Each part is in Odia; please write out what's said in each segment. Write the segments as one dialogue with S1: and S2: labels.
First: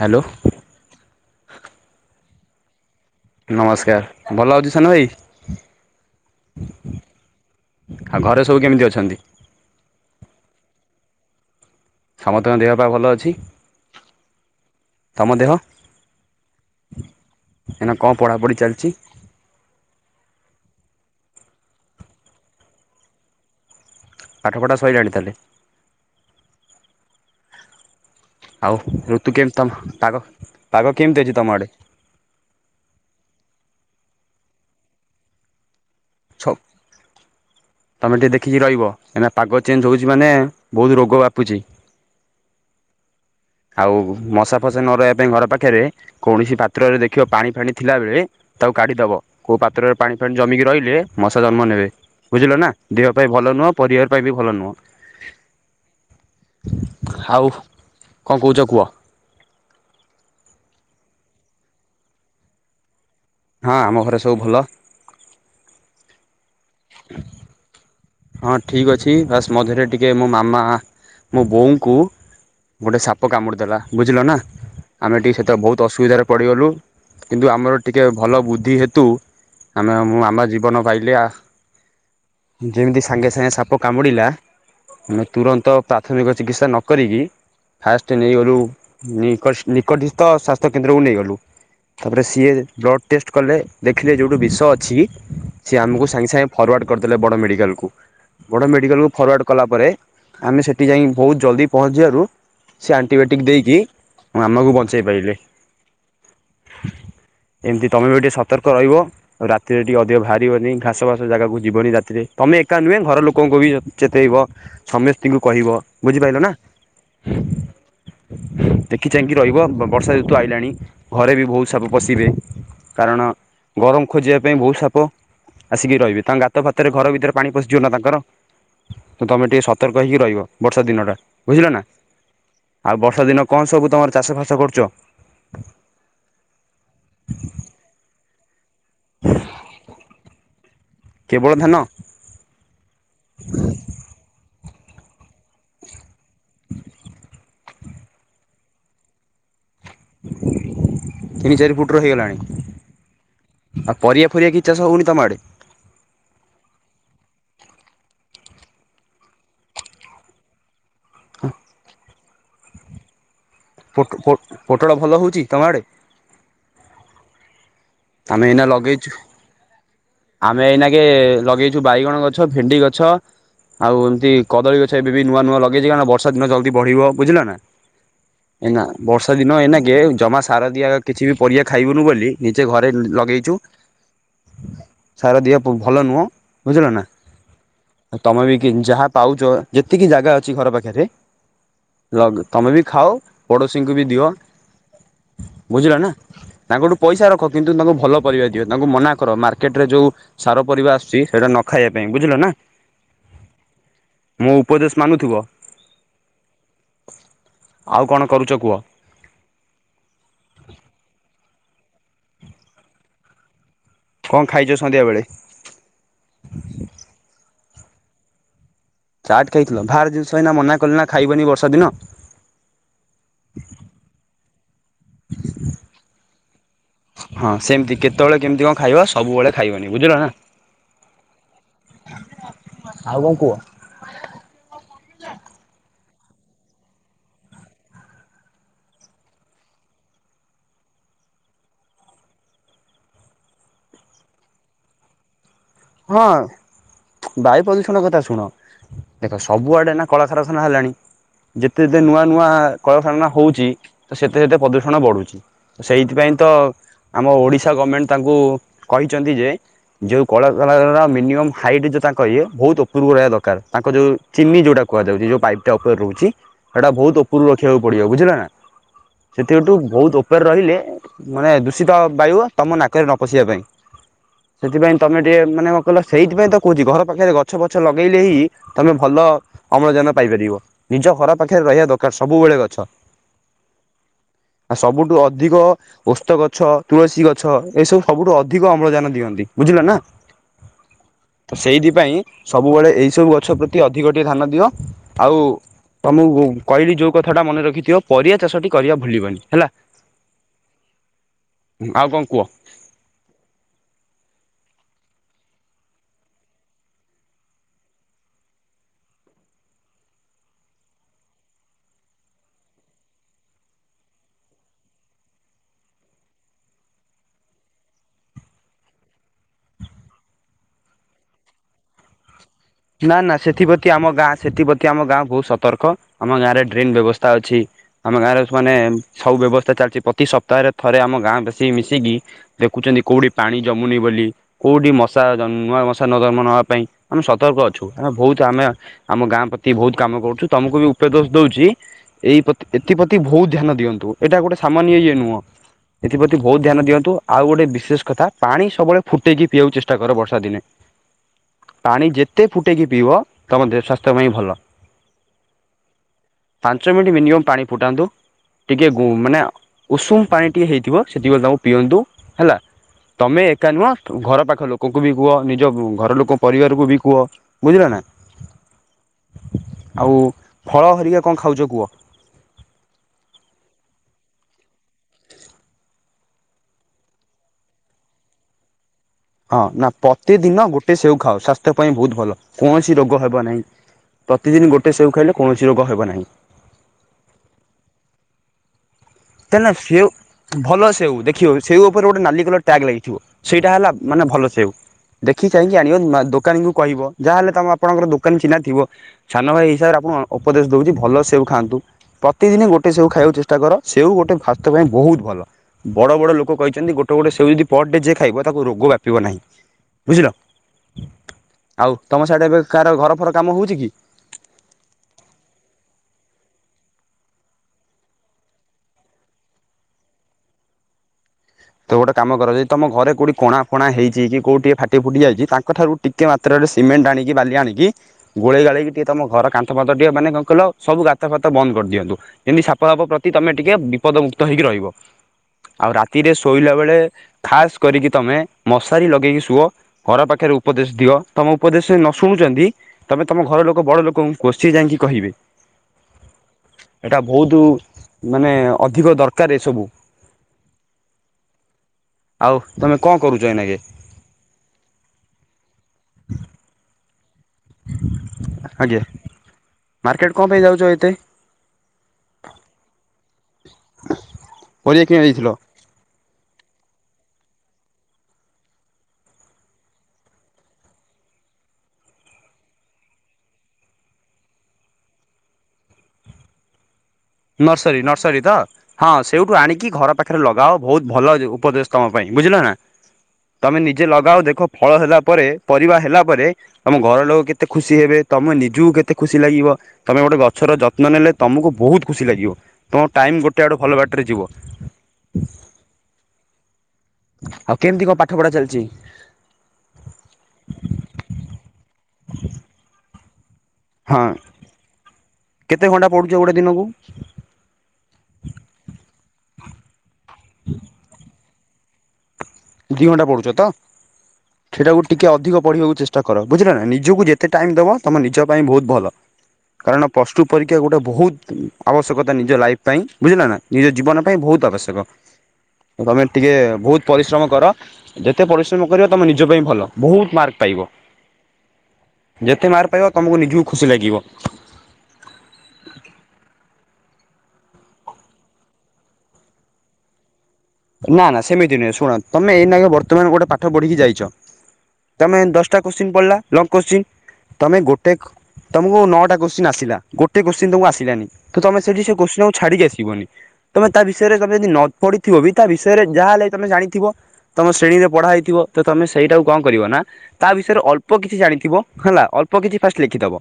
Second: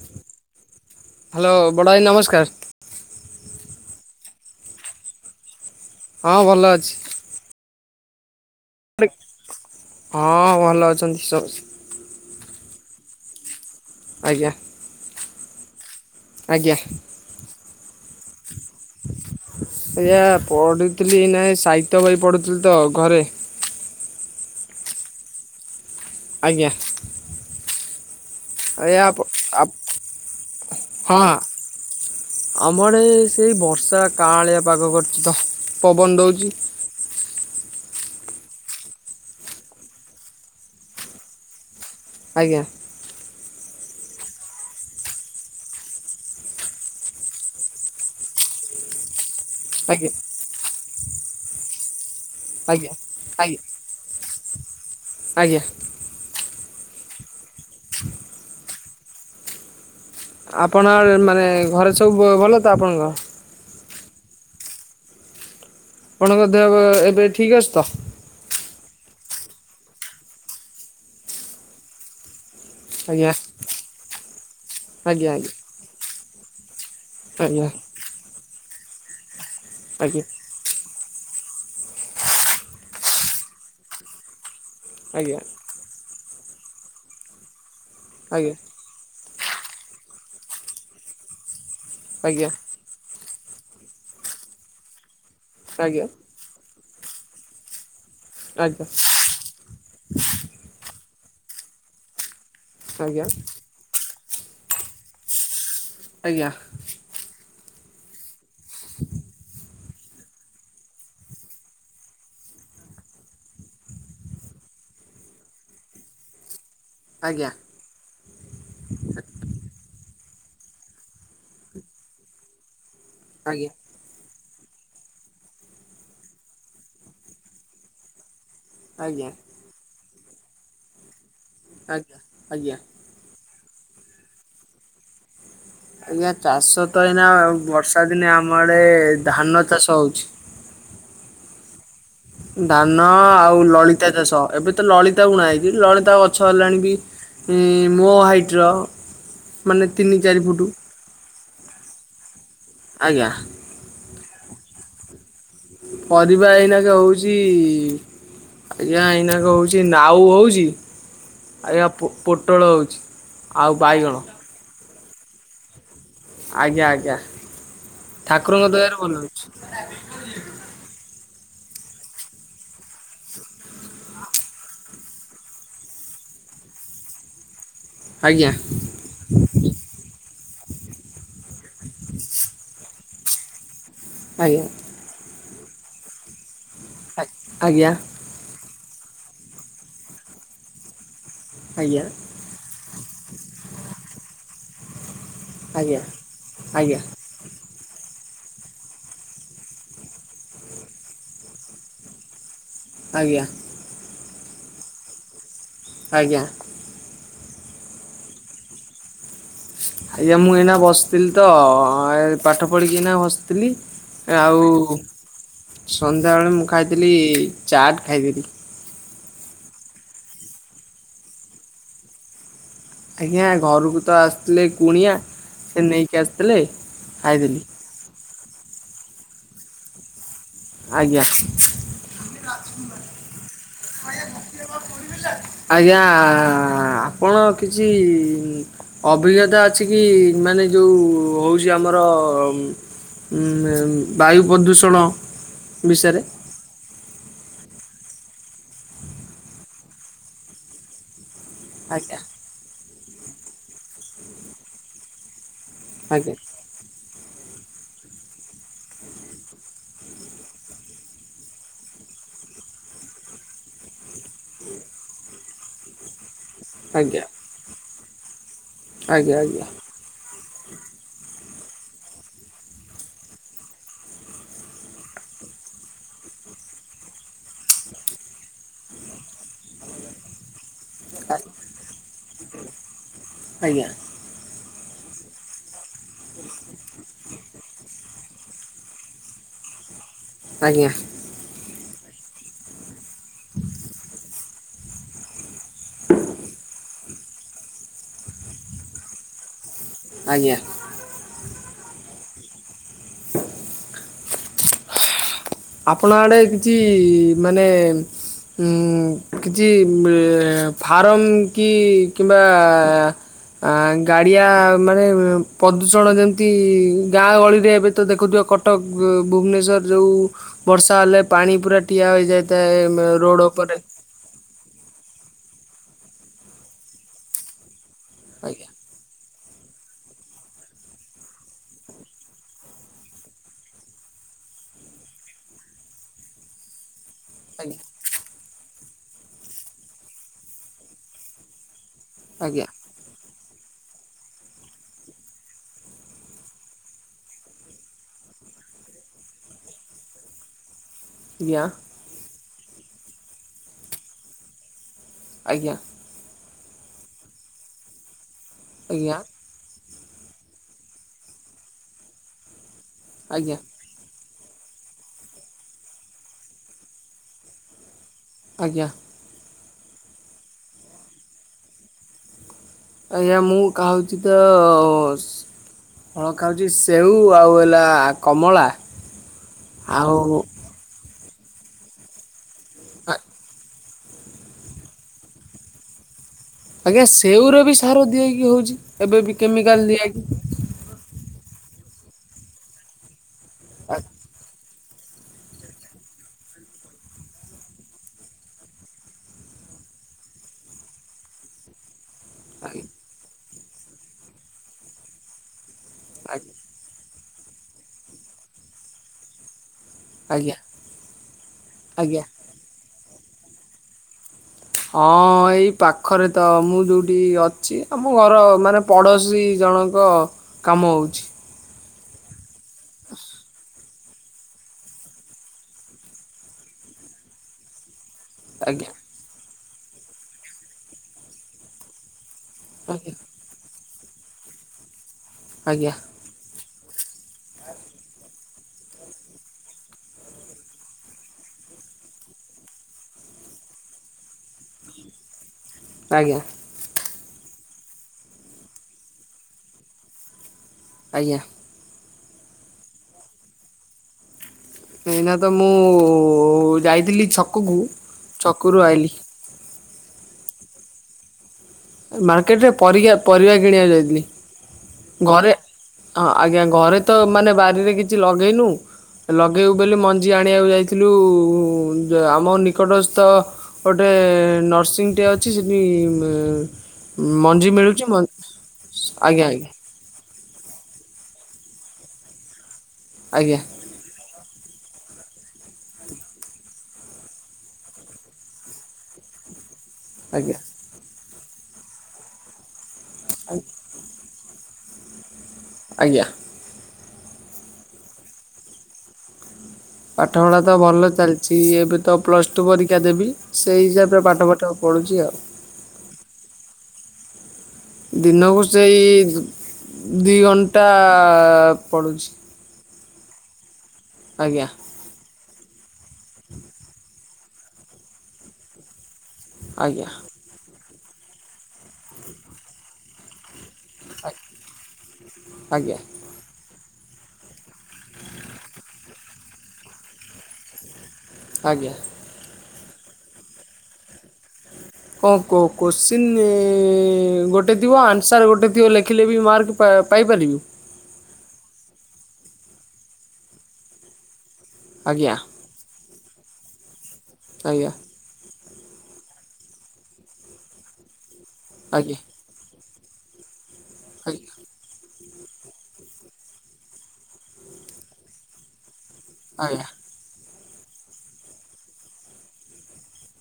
S1: ହ୍ୟାଲୋ।
S2: ହ୍ୟାଲୋ, ବଡ଼ ଆଇ ନମସ୍କାର!
S1: ନମସ୍କାର। ଭଲ ଅଛୁ ସାନ ଭାଇ?
S2: ହଁ, ଭଲ ଅଛି।
S1: ଆଉ, ଘରେ ସବୁ କେମିତି ଅ
S2: [unintelligible] ହଁ, ଭଲ ଅଛନ୍ତି ସବ୍ସ।
S1: ସମତଙ୍କ ଦେହ ପାହ ଭଲ ଅଛି?
S2: ଆଜ୍ଞା।
S1: ତମ ଦେହ?
S2: ଆଜ୍ଞା।
S1: ଏଇନା କଣ ପଢ଼ାପଢ଼ି ଚାଲିଚି?
S2: ଏଆ ପଢ଼ୁଥିଲି ନାଇଁ ସାଇତ୍ୟ ବହି ପଡ଼ୁଥିଲି ତ ଘରେ।
S1: ପାଠ ପଢ଼ା ସଇଲାଣି ତାହେଲେ?
S2: ଆଜ୍ଞା।
S1: ଆଉ
S2: ଆଜ୍ଞା ହଁ
S1: ଋତୁ କେମ ତମ ପାଗ ପାଗ କେମିତି ଅଛି ତମ ଆଡ଼େ?
S2: ଆମର ସେଇ ବର୍ଷା କାଁଳିଆ ପାଗ କରିଚି ତ ପବନ
S1: ଛ
S2: ଦଉଚି।
S1: ତମେ ଟିକିଏ ଦେଖିକି ରହିବ ଏନା ପାଗ ଚେଞ୍ଜ ହଉଛି ମାନେ ବହୁତ ରୋଗ ବାପୁଛି।
S2: ଆଜ୍ଞା।
S1: ଆଉ ମଶା ଫସା ନ ରହିବା ପାଇଁ ଘର ପାଖରେ କୌଣସି ପାତ୍ରରେ ଦେଖିବ ପାଣି ଫାଣି ଥିଲାବେଳେ ତାକୁ କାଡ଼ିଦବ। କୋଉ ପାତ୍ରରେ
S2: ଆଜ୍ଞା
S1: ପାଣି ଫାଣି ଜମିକି ରହିଲେ ମଶା ଜନ୍ମ ନେବେ ବୁଝିଲ ନା
S2: ଆଜ୍ଞା।
S1: ଦେହ ପାଇଁ ଭଲ
S2: ଆଜ୍ଞା
S1: ନୁଅଁ। ପରିବାର ପାଇଁ ବି ଭଲ ନୁହଁ।
S2: ଆଜ୍ଞା।
S1: ଆଉ କଣ କୋହୁଚ କୁହ?
S2: ଆପଣ ଆ ମାନେ ଘରେ ସବୁ ବ ଭଲ ତ ଆପଣଙ୍କ?
S1: ହଁ ଆମ ଘରେ ସବୁ ଭଲ।
S2: ପଣଙ୍କ ଦେଅ ଏବେ ଠିକ ଅଛି ତ?
S1: ହଁ ଠିକ୍ ଅଛି ବାସ୍ ମଝିରେ ଟିକେ ମୋ ମାମା ମୋ ବୋଉଙ୍କୁ ଗୋଟେ ସାପ
S2: ଆଜ୍ଞା
S1: କାମୁଡ଼ିଦେଲା ବୁଝିଲ ନା ଆମେ
S2: ଆଜ୍ଞା ଆଜ୍ଞା
S1: ଟିକେ ସେତେବେଳେ ବୋହୁତ ଅସୁବିଧାରେ ପଡ଼ିଗଲୁ। କିନ୍ତୁ
S2: ଆଜ୍ଞା
S1: ଆମର ଟିକେ ଭଲ ବୁଦ୍ଧି ହେତୁ ଆମେ
S2: ଆଜ୍ଞା ଆଜ୍ଞା
S1: ମୁଁ ମାମା ଜୀବନ ପାଇଲେ ଆ। ଯେମିତି ସାଙ୍ଗେ ସାଙ୍ଗେ ସାପ କାମୁଡ଼ିଲା ଆମେ
S2: ଆଜ୍ଞା
S1: ତୁରନ୍ତ ପ୍ରାଥମିକ ଚିକିତ୍ସା ନ କରିକି ଫାଷ୍ଟ
S2: ଆଜ୍ଞା
S1: ନେଇଗଲୁ ନିକସ ନିକଟିସ୍ଥ ସ୍ୱାସ୍ଥ୍ୟ କେନ୍ଦ୍ରକୁ ନେଇଗଲୁ ତାପରେ
S2: ଆଜ୍ଞା
S1: ସିଏ ବ୍ଲଡ଼ ଟେଷ୍ଟ କଲେ ଦେଖିଲେ ଯୋଉଠୁ ବିଷ ଅଛି ସିଏ ଆମକୁ ସାଙ୍ଗେ ସାଙ୍ଗେ ଫରୱାର୍ଡ଼ କରିଦେଲେ ବଡ଼ ମେଡ଼ି କୁ ବଡ଼
S2: ଆଜ୍ଞା
S1: ମେଡ଼ିକାଲକୁୁ ଫରୱାର୍ଡ଼ କଲା ପରେ ଆମେ ସେଠି ଯାଇ ବହୁତ ଜଲ୍ଦି ପହଞ୍ଚିବାରୁ ସେ
S2: ଆଜ୍ଞା
S1: ଆଣ୍ଟିବାୟୋଟିକ୍ ଦେଇକି ମାମାକୁ ବଞ୍ଚେଇ ପାଇଲେ।
S2: ଆଜ୍ଞା।
S1: ଏମିତି ତମେ ବି ଟିକେ ସତର୍କ ରହିବ। ଆଉ ରାତିରେ ଟିକେ ଅଧିକ ବାହାରିବନି ଘାସ ଫାସ ଜାଗାକୁ ଯିବନି ରାତିରେ। ତମେ ଏକା ନୁହେଁ ଘର ଲୋକଙ୍କୁ ବି ଚେତେଇବ ସମସ୍ତିଙ୍କୁ କହିବ, ବୁଝିପାଇଲ ନା?
S2: ଆଜ୍ଞା।
S1: [inaudible] ଦେଖି ଚାହିଁକି ରହିବ ବର୍ଷା ଋତୁ ଆଇଲାଣି ଘରେ ବି ବୋହୁତ ସାପ ପଶିବେ କାରଣ
S2: ଆଜ୍ଞା।
S1: ଗରମ ଖୋଜିବା ପାଇଁ ବୋହୁତ ସାପ ଆସିକି ରହିବେ ତାଙ୍କ ଗାତ ଫାତରେ ଘର ଭିତରେ ପାଣି ପଶିଯିବ ନା ତାଙ୍କର
S2: ଆଜ୍ଞା
S1: ତ ତମେ ଟିକେ ସତର୍କ ହେଇକି ରହିବ ବର୍ଷା ଦିନଟା। ବୁଝିଲ ନା
S2: ଆଜ୍ଞା ଆଜ୍ଞା
S1: ଆଉ ବର୍ଷା ଦିନ କଣ ସବୁ ତମର ଚାଷ ଫାସ କରୁଚ?
S2: ଆଜ୍ଞା ଚାଷ ତ ଏଇନା ବର୍ଷା ଦିନେ ଆମ ଆଡ଼େ ଧାନ ଚାଷ ହୋଉଚି।
S1: କେବଳ ଧାନ।
S2: ଧାନ ଆଉ ଲଳିତା ଚାଷ ଏବେ ତ ଲଳିତା ବୁଣା ହେଇଛି ଲଳିତା ଗଛ ହେଲାଣି ବି ମୋ ହାଇଟ୍ ର। ମାନେ ତିନି ଚାରି ଫୁଟ
S1: ତିନି ଚାରି ଫୁଟ୍ର ହେଇଗଲାଣି।
S2: ଆଜ୍ଞା।
S1: ଆଉ ପରିବା ଫରିବା କିଚାଷ ହଉନି ତମ ଆଡ଼େ?
S2: ପରିବା ଏଇନାକେ ହଉଚି ଆଜ୍ଞା ଏଇନାକେ ହଉଚି ନାଉ ହଉଚି ଆଜ୍ଞା ପ ପୋଟଳ ହଉଚି।
S1: ପଟ ପଟ ପୋଟଳ ଭଲ ହଉଚି ତମ ଆଡ଼େ?
S2: ଆଜ୍ଞା ଆଜ୍ଞା
S1: ଆମେ ଏଇନା
S2: ଠାକୁରଙ୍କ ଦୟାରୁ
S1: ଲଗେଇଛୁ
S2: ଭଲ ହଉଚି।
S1: ଆମେ ଏଇନାଗେ ଲଗେଇଚୁ ବାଇଗଣ ଗଛ ଭେଣ୍ଡି ଗଛ ଆଉ ଏମିତି କଦଳୀ ଗଛ ଏବେବି ନୂଆ ନୂଆ ଲଗେଇଚି କାରଣ ବର୍ଷା ଦିନ ଜଲ୍ଦି ବଢିବ ବୁଝିଲନା।
S2: ଆଜ୍ଞା
S1: ଏନା ବର୍ଷା ଦିନ ଏନାକେ ଜମା ସାର ଦିଆ କିଛିବି ପରିବା ଖାଇବୁନୁ ବୋଲି ନିଜେ ଘରେ ଲଗେଇଚୁ [inaudible]
S2: ଆଜ୍ଞା।
S1: ସାର ଦିଆ ଭଲ ନୁହଁ ବୁଝିଲନା।
S2: ଆଜ୍ଞା।
S1: ଆ ତମେବି ଯାହା ପାଉଚ ଯେତିକି ଜାଗା ଅଛି ଘର ପାଖରେ
S2: ଆଜ୍ଞା।
S1: ଲଗ ତମେବି ଖାଅ ପଡ଼ଶୀଙ୍କୁବି ଦିଅ
S2: ଆଜ୍ଞା
S1: ବୁଝିଲନା ତାଙ୍କଠୁ
S2: ଆଜ୍ଞା
S1: ପଇସା ରଖ କିନ୍ତୁ ତାଙ୍କୁ ଭଲ ପରିବା ଦିଅ ତାଙ୍କୁ ମନା କର ମାର୍କ ମାର୍କେଟରେ ଯୋଉ ସାର ପରିବା ଆସୁଚି ସେଇଟା ନଖାଇବା ପାଇଁ ବୁଝିଲନା।
S2: ଆଜ୍ଞା।
S1: ମୋ ଉପଦେଶ ମାନୁଥିବ?
S2: ଆଜ୍ଞା।
S1: ଆଉ କଣ କରୁଚ କୁଅ?
S2: ଆଜ୍ଞା ମୁଁ ଏଇନା ବସିଥିଲିତ ଏପାଠ ପଢ଼ିକି ଏଇନା ବସିଥିଲି
S1: କଣ
S2: ଆଉ
S1: ଖାଇଛ ସନ୍ଧ୍ୟା ବେଳେ?
S2: ସନ୍ଧ୍ୟାବେଳେ ମୁଁ ଖାଇଥିଲି ଚାଟ୍ ଖାଇଥିଲି।
S1: ଚାଟ୍ ଖାଇଥିଲ ଭାର ଜିନିଷ ହେଇନା ମନା କଲିନା ଖାଇବନି ବର୍ଷା ଦିନ।
S2: ଆଜ୍ଞା ଘରକୁତ ଆସିଥିଲେ କୁଣିଆ ସେନେଇକି ଆସି
S1: ହଁ ସେମିତି କେତେବେଳେ କେମିତି କଣ ଖାଇବ ସବୁବେଳେ ଖାଇବନି ବୁଝିଲନା।
S2: ଆଜ୍ଞା। ଆଜ୍ଞା ଆପଣ କିଛି ଅଭିଜ୍ଞତା ଅଛିକି ମାନେ ଯୋଉ ହଉଚି ଆମର ଉମ୍ ବାୟୁ ପ୍ରଦୂଷଣ ବିଷୟରେ
S1: ହଁ। ବାୟୁ ପ୍ରଦୂଷଣ କଥା ଶୁଣ ଦେଖ ସବୁଆଡ଼େ ଏନା କଳାକାରଖାନା ହେଲାଣି ଯେତେ ଯେତେ
S2: ଆଜ୍ଞା
S1: ନୂଆ ନୂଆ କଳକାରଖାନା ହଉଚି ତସେତେ ସେତେ ପ୍ରଦୂଷଣ ବଢ଼ୁଚି
S2: ଆଜ୍ଞା
S1: ସେଇଥିପାଇଁତ ଆମ ଓଡ଼ିଶା ଗଭର୍ଣମେଣ୍ଟ ତାଙ୍କୁ କହିଚନ୍ତିଯେ ଯୋଉ କଳ ମିନିମମ୍ ହାଇଟ୍ ଯଉ ତାଙ୍କ ଇଏ ବହୁତ୍ ଉପରକୁ ରହିବା ଦରକାର୍ ତାଙ୍କ ଯୋଉ ଚିନି ଯୋଉଟା କୁହାଯାଉଛି ଯୋଉ ପାଇପଟା ଉପରେ ରହୁଚି ହେଟା ବହୁତ୍
S2: ଆଜ୍ଞା।
S1: ଉପରକୁ ରଖିବାକୁ ପଡ଼ିବ ବୁଝିଲନା
S2: ଆଜ୍ଞା ଆଜ୍ଞା
S1: ସେଥିଠୁ ବହୁତ୍ ଉ ଉପରେ ରହିଲେ ମାନେ ଦୂଷିତ ବାୟୁ ତମ ନାକରେ ନପଶିବା ପାଇଁ ସେଥିପାଇଁ ତମେ ମାନେ କଁ କହିଲ ସେଇଥିପାଇଁତ କହୁଚି ଘର ପାଖରେ ଗଛ ଫଛ ଲଗେଇଲେହିଁ ତମେ ଭଲ ଅମ୍ଳଜାନ ପାଇପାରିବ ନିଜ ଘର
S2: ଆ
S1: ପାଖରେ ରହିବା ଦରକାର୍ ସବୁବେଳେ ଗଛ।
S2: ଆଜ୍ଞା।
S1: ଆ ସବୁଠୁ ଅଧିକ ଓସ୍ତ ଗଛ ତୁଳସୀ ଗ ଛ ଏସବୁ ସବୁଠୁ ଅଧିକ ଅମ୍ଳଜାନ ଦିଅନ୍ତି ବୁଝିଲ ନା।
S2: ଆଜ୍ଞା।
S1: ତ ସେଇଥିପାଇଁ ସବୁବେଳେ ଏଇ ସବୁ ଗଛ ପ୍ରତି ଅଧିକ ଟିକେ ଧ୍ୟାନ ଦିଅ ଆଉ ତମକୁ କହିଲି ଯୋଉ କଥା ଟା ମନେ ରଖିଥିବ ପରିବା ଚାଷଟି କରିବା ଭୁଲିବନି ହେଲା।
S2: ଆଜ୍ଞା।
S1: ଆଉ କଣ କୁଅ।
S2: ଆପଣ ଆଡ଼େ କିଛି ମାନେ ଉଁ କିଛି ଫାର୍ମ କି କିମ୍ବା ଆ ଗାଡ଼ିଆ ମାନେ ପ୍ରଦୂଷଣ ଯେମିତି ଗାଁ ଗହଳିରେ ଏବେ ତ ଦେଖୁଥିବ କ କଟକ, ଭୁବନେଶ୍ୱର ଯୋଉଁ ବର୍ଷା ହେଲେ ପାଣି ପୁରା ଠିଆ ହୋଇଯାଏ।
S1: ନାଁ ନାଁ ସେଥିପ୍ରତି ଆମ ଗାଁ ସେଥିପ୍ର କି ଆମ ଗାଁ ବହୁତ୍ ସତର୍କ, ଆମ ଗାଁ ରେ ଡ୍ରେନ ବ୍ୟବସ୍ଥା ଅଛି ଆମ ଗାଁରେ
S2: ଆଜ୍ଞା
S1: ମାନେ ସବୁ ବ୍ୟବସ୍ଥା ଚାଲିଚି ପ୍ରତି ସପ୍ତାହରେ ଥରେ ଆମ ଗାଁ ବାସୀ ମିଶିକି ଦେଖୁଯନ୍ତି କୋଉଠି ପାଣି ଜମୁନି ବୋଲି କୋଉଠି ମଶା ଜନ୍ମ ନୂଆ ମଶା ଜନ୍ମ ନବା ପାଇଁ ଆମେ ସ ସତର୍କ ଅଛୁ ଆଁ ବହୁତ୍ ଆମେ ଆ ଆମ ଗାଁ ପ୍ରତି ବହୁତ୍ କାମ କରୁଚୁ ତମକୁ ବି ଉପଦେଶ ଦଉଚି ଏଇ ପ୍ରତି
S2: ଆଜ୍ଞା ଆଜ୍ଞା
S1: ଏଥି ପ୍ରତି ବହୁତ୍ ଧ୍ୟାନ ଦିଅନ୍ତୁ ଏଇଟା ଗୋଟେ ସାମାନ୍ୟ ଇଏ ନୁଅଁ। ଏଥିପ୍ରତି ବହୁତ୍ ଧ୍ୟାନ ଦିଅନ୍ତୁ, ଆଉ ଗୋଟେ ବିଶେଷ କଥା ପାଣି ସବୁବେଳେ ଫୁଟେଇକି ପିଇବାକୁ ଚେଷ୍ଟା କର ବର୍ଷା ଦିନେ। [unintelligible]
S2: ଇଆଁ।
S1: ପାଣି ଯେତେ ଫୁଟେଇକି ପିଇବ ତମ ଦେ ସ୍ୱାସ୍ଥ୍ୟ ପାଇଁ ଭଲ।
S2: ଆଜ୍ଞା।
S1: ପାଞ୍ଚ ମିନିଟ୍ ମିନିମମ୍ ପାଣି ଫୁଟାନ୍ତୁ ଟିକେ ଗୁ
S2: ଆଜ୍ଞା
S1: ମାନେ ଉଷୁମ୍ ପାଣି ଟିକେ ହେଇଥିବ ସେତିକିବେଳେ ତାଙ୍କୁ ପିଅନ୍ତୁ ହେଲା ତମେ
S2: ଆଜ୍ଞା
S1: ଏକା ନୁହଁ ଘର ପାଖ ଲୋକଙ୍କୁ ବି କୁହ ନିଜ ଘର ଲୋକ ପରିବାରକୁ ବି କୁହ ବୁଝିଲ ନା।
S2: ଆଜ୍ଞା।
S1: ଆଉ ଫଳ ହେରିକା କଣ ଖାଉଚ କୁଅ?
S2: ଆଜ୍ଞା ମୁଁ ଖାଉଚି ତ [unintelligible] ଫଳ ଖାଉଚି ସେଉ ଆଉ ହେଲା କମଳା।
S1: ହଁ ନା
S2: ଆଉ
S1: ପ୍ରତିଦିନ ଗୋଟେ ସେଉ ଖାଅ ସ୍ଵାସ୍ଥ୍ୟ ପାଇଁ ବହୁତ୍ ଭଲ କୌଣସି ରୋଗ
S2: ଆ-
S1: ହେବ ନାହିଁ। ପ୍ରତିଦିନି ଗୋଟେ ସେଉ ଖାଇଲେ କୌଣସି ରୋଗ ହେବ ନାହିଁ।
S2: ଆଜ୍ଞା ସେଉର ବି ସାର ଦିଆ ହେଇକି ହୋଉଛି ଏବେ ବି।
S1: ତା ନାଁ
S2: କେମିକାଲ
S1: ସେଉ
S2: ଦିଆହେଇକି
S1: ଭଲ ସେଉ ଦେ ସେଓ ସେଉ ଉପରେ ଗୋଟେ ନାଲି କଲର ଟ୍ୟାଗ୍ ଲାଗିଥିବ ସେଇଟା ହେଲା ମାନେ ଭଲ ସେଉ। ଦେଖି ଚାହିଁକି ଆଣିବ ମା ଦୋକାନୀ କୁ କହିବ ଯାହାହେଲେ ତମ ଆପଣଙ୍କର ଦୋକାନୀ ଚିହ୍ନା ଥିବ। ସାନ ଭାଇ ହିସାବରେ ଆପଣ ଉପଦେଶ ଦଉଚି ଭଲ ସେଉ ଖାଆନ୍ତୁ। ପ୍ରତିଦିନି
S2: ଆଜ୍ଞା
S1: ଗୋଟେ ସେଉ ଖାଇବାକୁ ଚେଷ୍ଟା କର ସେଉ ଗୋଟେ ସ୍ଵାସ୍ଥ୍ୟ ପାଇଁ ବହୁତ୍ ଭଲ। ବଡ ବଡ
S2: ଆଜ୍ଞା
S1: ଲୋକ କହିଚନ୍ତି ଗୋଟେ ଗୋଟେ ସେଉ ଯଦି ପଟଡେ ଯେ ଖାଇବ ତାକୁ ରୋଗ ବ୍ୟାପିବ ନାହିଁ। ବୁଝିଲ
S2: ଆଜ୍ଞା
S1: ଆଉ ତମ
S2: ଆଜ୍ଞା
S1: ସେଆଡ଼େ ଏବେ କାହାର ଘର ଫର କାମ ହେଉଚି କି?
S2: ହଁ ଏଇ ପାଖରେ ତ ମୁଁ ଯୋଉଠି ଅଛି ଆମ ଘର ମାନେ ପଡ଼ୋଶୀ ଜଣଙ୍କ କାମ ହୋଉଚି।
S1: ତ ଗୋଟେ କାମ କର ଯେ ତମ ଘରେ କୋଉଠି କଣା ଫଣା ହୋଇଚି କି କୋଉଠି ଟିକେ ଫାଟି ଫୁଟି ଯାଇଚି ତାଙ୍କଠାରୁ ଟିକିଏ ମାତ୍ରାରେ ସିମେଣ୍ଟ ଆଣିକି ବାଲି ଆଣିକି ଗୋଳେଇ
S2: ଆଜ୍ଞା
S1: ଗାଳିକି ଟିକେ ତମ ଘର କାନ୍ଥ ଫାତ ଟିକେ ମାନେ କଣ କଇଲ ସବୁ ଗାତ ଫାତ ବନ୍ଦ କରିଦିଅନ୍ତୁ। ଏମିତି ସାପ ଫାପ
S2: ଆଜ୍ଞା
S1: ପ୍ରତି ତମେ ଟିକେ ବିପଦ ମୁୁକ୍ତ ହେଇକି ରହିବ
S2: ଆଜ୍ଞା
S1: ଆଉ ରାତିରେ ଶୋଇଲା ବେଳେ ଖାସ୍ କରିକି ତମେ ମଶାରୀ ଲଗେଇକି ଶୁଅ। ଘର ପାଖରେ ଉପଦେଶ ଦିଅ ତମ ଉପଦେଶ ନ ଶୁଣୁଛନ୍ତି। ତମେ ତମ ଘର ଲୋକ ବଡ ଲୋକଙ୍କୁ କୁହ ସିଏ ଯାଇକି କହିବେ।
S2: ଆଜ୍ଞା।
S1: ଏଇଟା ବହୁତ ମାନେ ଅଧିକ ଦରକାର ଏସବୁ।
S2: ଆଜ୍ଞା।
S1: ଆଉ ତମେ କଣ କରୁଚ ଏଇନାଗେ?
S2: ଏଇଁନା ତ ମୁଁ ଯାଇଥିଲି ଛକକୁ ଛକରୁ
S1: ଆଜ୍ଞା
S2: ଆଇିଲି।
S1: ମାର୍କେଟ କଣ ପାଇଁ ଯାଉଛ ଏତେ?
S2: ମାର୍କେଟରେ ପରିଆ ପରିବା କିଣିବାକୁ
S1: ପରିବା କିଣା
S2: ଯାଇଥିଲି।
S1: ଯାଇଥିଲ?
S2: ଘରେ ହଁ ଆଜ୍ଞା ଘରେ ତ ମାନେ ବାରିରେ କିଛି ଲଗେଇନୁ। ଲଗେଇବୁ ବୋଲି ମଞ୍ଜି ଆଣିବାକୁ ଯାଇଥିଲୁ ଆମ ନିକଟସ୍ଥ ଗୋଟେ ନର୍ସିଂଟେ ଅଛି ସେଠି ମେ
S1: ନର୍ସରୀ ନର୍ସରୀ ତ ହଁ
S2: ଆଜ୍ଞା
S1: ସେଇଠୁ
S2: ଆଜ୍ଞା
S1: ଆଣିକି ଘର ପା ପାରେ ଲଗାଅ ବହୁତ ଭଲ ଉପଦେଶ ତମ ପାଇଁ ବୁଝିଲ ନା।
S2: ଆଜ୍ଞା।
S1: ତମେ ନିଜେ ଲଗାଅ ଦେଖ ଫଳ ହେଲା ପରେ ପରିବା ହେଲା ପରେ ତମ ଘର ଲୋକ କେତେ ଖୁସି ହେବେ ତମେ ନିଜକୁ କେତେ ଖୁସି ଲାଗିବ। ତୁମେ ଗୋଟେ
S2: ଆଜ୍ଞା
S1: ଗଛର ଯତ୍ନ ନେଲେ ତମକୁ ବହୁତ ଖୁସି ଲାଗିବ ତୁମ ଟାଇମ୍ ଗୋଟେ ଆଡ଼େ ଭଲ ବାଟରେ ଯିବ।
S2: ଆଜ୍ଞା।
S1: ଆଉ କେମିତି କଣ ପାଠ ପଢା ଚାଲିଚି?
S2: ପାଠପଢ଼ା ତ ଭଲ ଚାଲିଛି ଏବେ ତ ପ୍ଲସ୍ ଟୁ ପରୀକ୍ଷା ଦେବି। ସେଇ ହିସାବରେ
S1: ହଁ
S2: ପାଠ ଫାଠ ପଢୁଛି ଆଉ।
S1: କେତେ ଘଣ୍ଟା ପଡୁଛ ଗୋଟେ ଦିନକୁ?
S2: ଦିନକୁ ସେଇ ଦି ଘଣ୍ଟା ପଡ଼ୁଛି।
S1: ଦି ଘଣ୍ଟା ପଡୁଛ ତ ସେଟା ଗୋ ଟିକେ ଅଧିକ ପଢିବାକୁ ଚେଷ୍ଟା କର ବୁଝିଲ ନା ନିଜକୁ ଯେତେ ଟାଇମ ଦେବ ତମେ ନିଜ ପାଇଁ ବହୁତ ଭଲ। କାରଣ
S2: ଆଜ୍ଞା
S1: ପ୍ଲସ ଟୁ ପରୀକ୍ଷା ଗୋଟେ ବହୁତ ଆବଶ୍ୟକତା ନିଜ ଲାଇଫ ପାଇଁ ବୁଝିଲ ନା ନିଜ ଜୀବନ ପାଇଁ ବହୁତ ଆବଶ୍ୟକ
S2: ଆଜ୍ଞା
S1: ତମେ ଟିକେ ବହୁତ ପରିଶ୍ରମ କର ଯେତେ ପରିଶ୍ରମ କରିବ ତମ ନିଜ ପାଇଁ ଭଲ ବହୁତ ମାର୍କ ପାଇବ।
S2: ଆଜ୍ଞା।
S1: ଯେତେ ମାର୍କ ପାଇବ ତମକୁ ନିଜକୁ ଖୁସି ଲାଗିବ।
S2: ହଁ କହୁ କୋଶ୍ଚିନ୍ ଗୋଟେ ଥିବ ଆନ୍ସର୍ ଗୋଟେ ଥିବ ଲେଖିଲେ ବି ମାର୍କ ପାଇ ପାଇପାରିବି?
S1: ନା ନା ସେମିତି ନୁହେଁ ଶୁଣ ତମେ ଏଇ ନାଗେ ବର୍ତ୍ତମାନ ଗୋଟେ ପାଠ ପଢିକି ଯାଇଛ
S2: ଆଜ୍ଞା
S1: ତମେ ଦଶ୍ ଷ୍ଟା କୋଶ୍ଚିନ୍ ପଡିଲା ଲଙ୍ଗ କୋଶ୍ଚିନ୍ ତମେ
S2: ଆଜ୍ଞା
S1: ଗୋଟେ ତମକୁ ନଅଟା କୋଶ୍ଚିନ୍ ଆସିଲା ଗୋଟେ କୋଶ୍ଚିନ୍ ତମକୁ ଆସିଲାନି ତମେ ସେଠି ସେ
S2: ଆଜ୍ଞା
S1: କୋଶ୍ଚିନ୍ ଟାକୁ ଛାଡିକି ଆସିବନି ତମେ ତା ବିଷୟରେ ତମେ ଯଦି ନ ପଢିଥିବ ବି ତା ବିଷୟରେ ଯାହା ହେଲେ ତମେ ଜାଣିଥିବ ତମ ଶ୍ରେଣୀରେ ପଢା ହେଇଥିବ ତ ତମେ ସେଇଟାକୁ କଣ
S2: ଆଜ୍ଞା
S1: କରିବ
S2: ଆଜ୍ଞା
S1: ନା ତା ବିଷୟରେ ଅଳ୍ପ କିଛି ଜାଣିଥିବ ହେଲା ଅଳ୍ପ କିଛି ଫାଷ୍ଟ ଲେଖିଦବ।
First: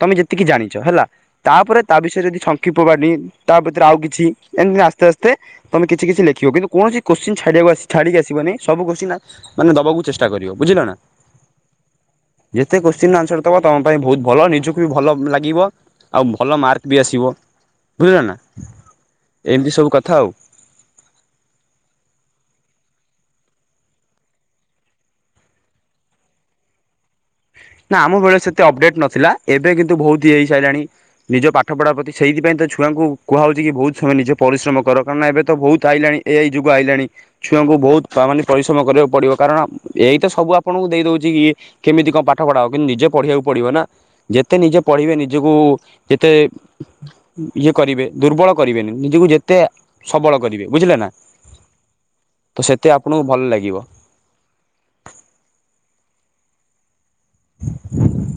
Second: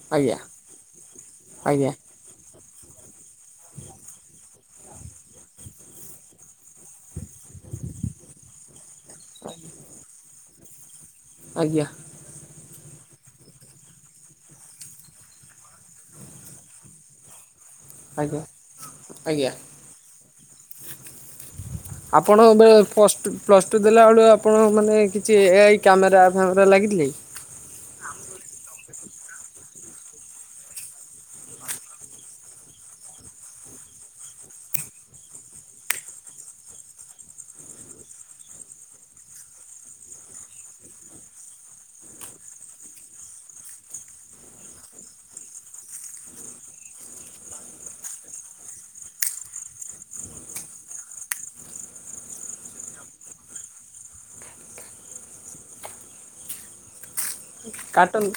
S1: ତମେ
S2: ଆଜ୍ଞା
S1: ଯେତିକି ଜାଣିଚ ହେଲା ତାପରେ
S2: ଆଜ୍ଞା
S1: ତା ବିଷୟରେ ଯଦି ଶ୍ କି ପବାଡୀ ତା ଭିତରେ ଆଉ କିଛି ଏମିତି ଆସ୍ତେ ଆସ୍ତେ ତମେ କିଛି କିଛି ଲେଖିବ କିନ୍ତୁ କୌଣସି କୋଶ୍ଚିନ୍ ଛାଡିଆକୁ ଆସ ଛାଡିକି ଆସିବନି ସବୁ କୋଶ୍ଚିନ୍ ମାନେ ଦବାକୁ ଚେଷ୍ଟା କରିବ ବୁଝିଲ ନା।
S2: ଆଜ୍ଞା।
S1: ଯେତେ କୋଶ୍ଚିିନ ଆନ୍ସର ଦବ ତମ ପାଇଁ ବହୁତ ଭଲ ନିଜକୁ ବି ଭଲ ଲାଗିବ। ଆଉ ଭଲ ମାର୍କ ବି ଆସିବ ବୁଝିଲ ନା
S2: ଆଜ୍ଞା ଆଜ୍ଞା।
S1: ଏମିତି ସବୁ କଥା ଆଉ। [unintelligible]
S2: ଆପଣ ଏବେ ପ୍ଲସ୍ ପ୍ଲସ୍ ଟୁ ଦେଲାବେେଳୁ ଆପଣ ମାନେ କିଛି ଏଆଇ କ୍ୟାମେରା ଫ୍ୟାମେରା ଲାଗିଥିଲେ କି?
S1: ନା ଆମ ବେଳେ ସେତେ ଅପଡେଟ ନଥିଲା ଏବେ କିନ୍ତୁ ବହୁତ ହେଇ ସାଇଲାଣି। ନିଜ ପାଠପଢ଼ା ପ୍ରତି ସେଇଥିପାଇଁ ତ ଛୁଆଙ୍କୁ କୁହାହେଉଛି କି ବହୁତ ସମୟ ନିଜେ ପରିଶ୍ରମ କର କାରଣ ଏବେ ତ ବହୁତ ଆଇଲାଣି। ଏ ଆଇ ଯୁଗ ଆଇଲାଣି ଛୁଆଙ୍କୁ ବହୁତ ମାନେ ପରିଶ୍ରମ କରିବାକୁ ପଡିବ କାରଣ ଏଆଇ ତ ସବୁ ଆପଣଙ୍କୁ ଦେଇ ଦଉଛି କି କେମିତି କ ପାଠ ପଢ଼ା କିନ୍ତୁ ନିଜେ ପଢ଼ିବାକୁ ପଡ଼ିବ ନା ଯେତେ ନିଜେ ପଢ଼ିବେ ନିଜକୁ ଯେତେ ଇଏ କରିବେ ଦୁର୍ବଳ କରିବେନି ନିଜକୁ ଯେତେ ସବଳ କରିବେ ବୁଝିଲେ ନା? ତ ସେତେ ଆପଣଙ୍କୁ ଭଲ ଲାଗିବ?
S2: କାଟୁନୁ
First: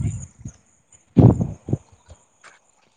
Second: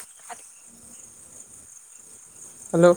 S1: [unintelligible]
S2: ହ୍ୟାଲୋ।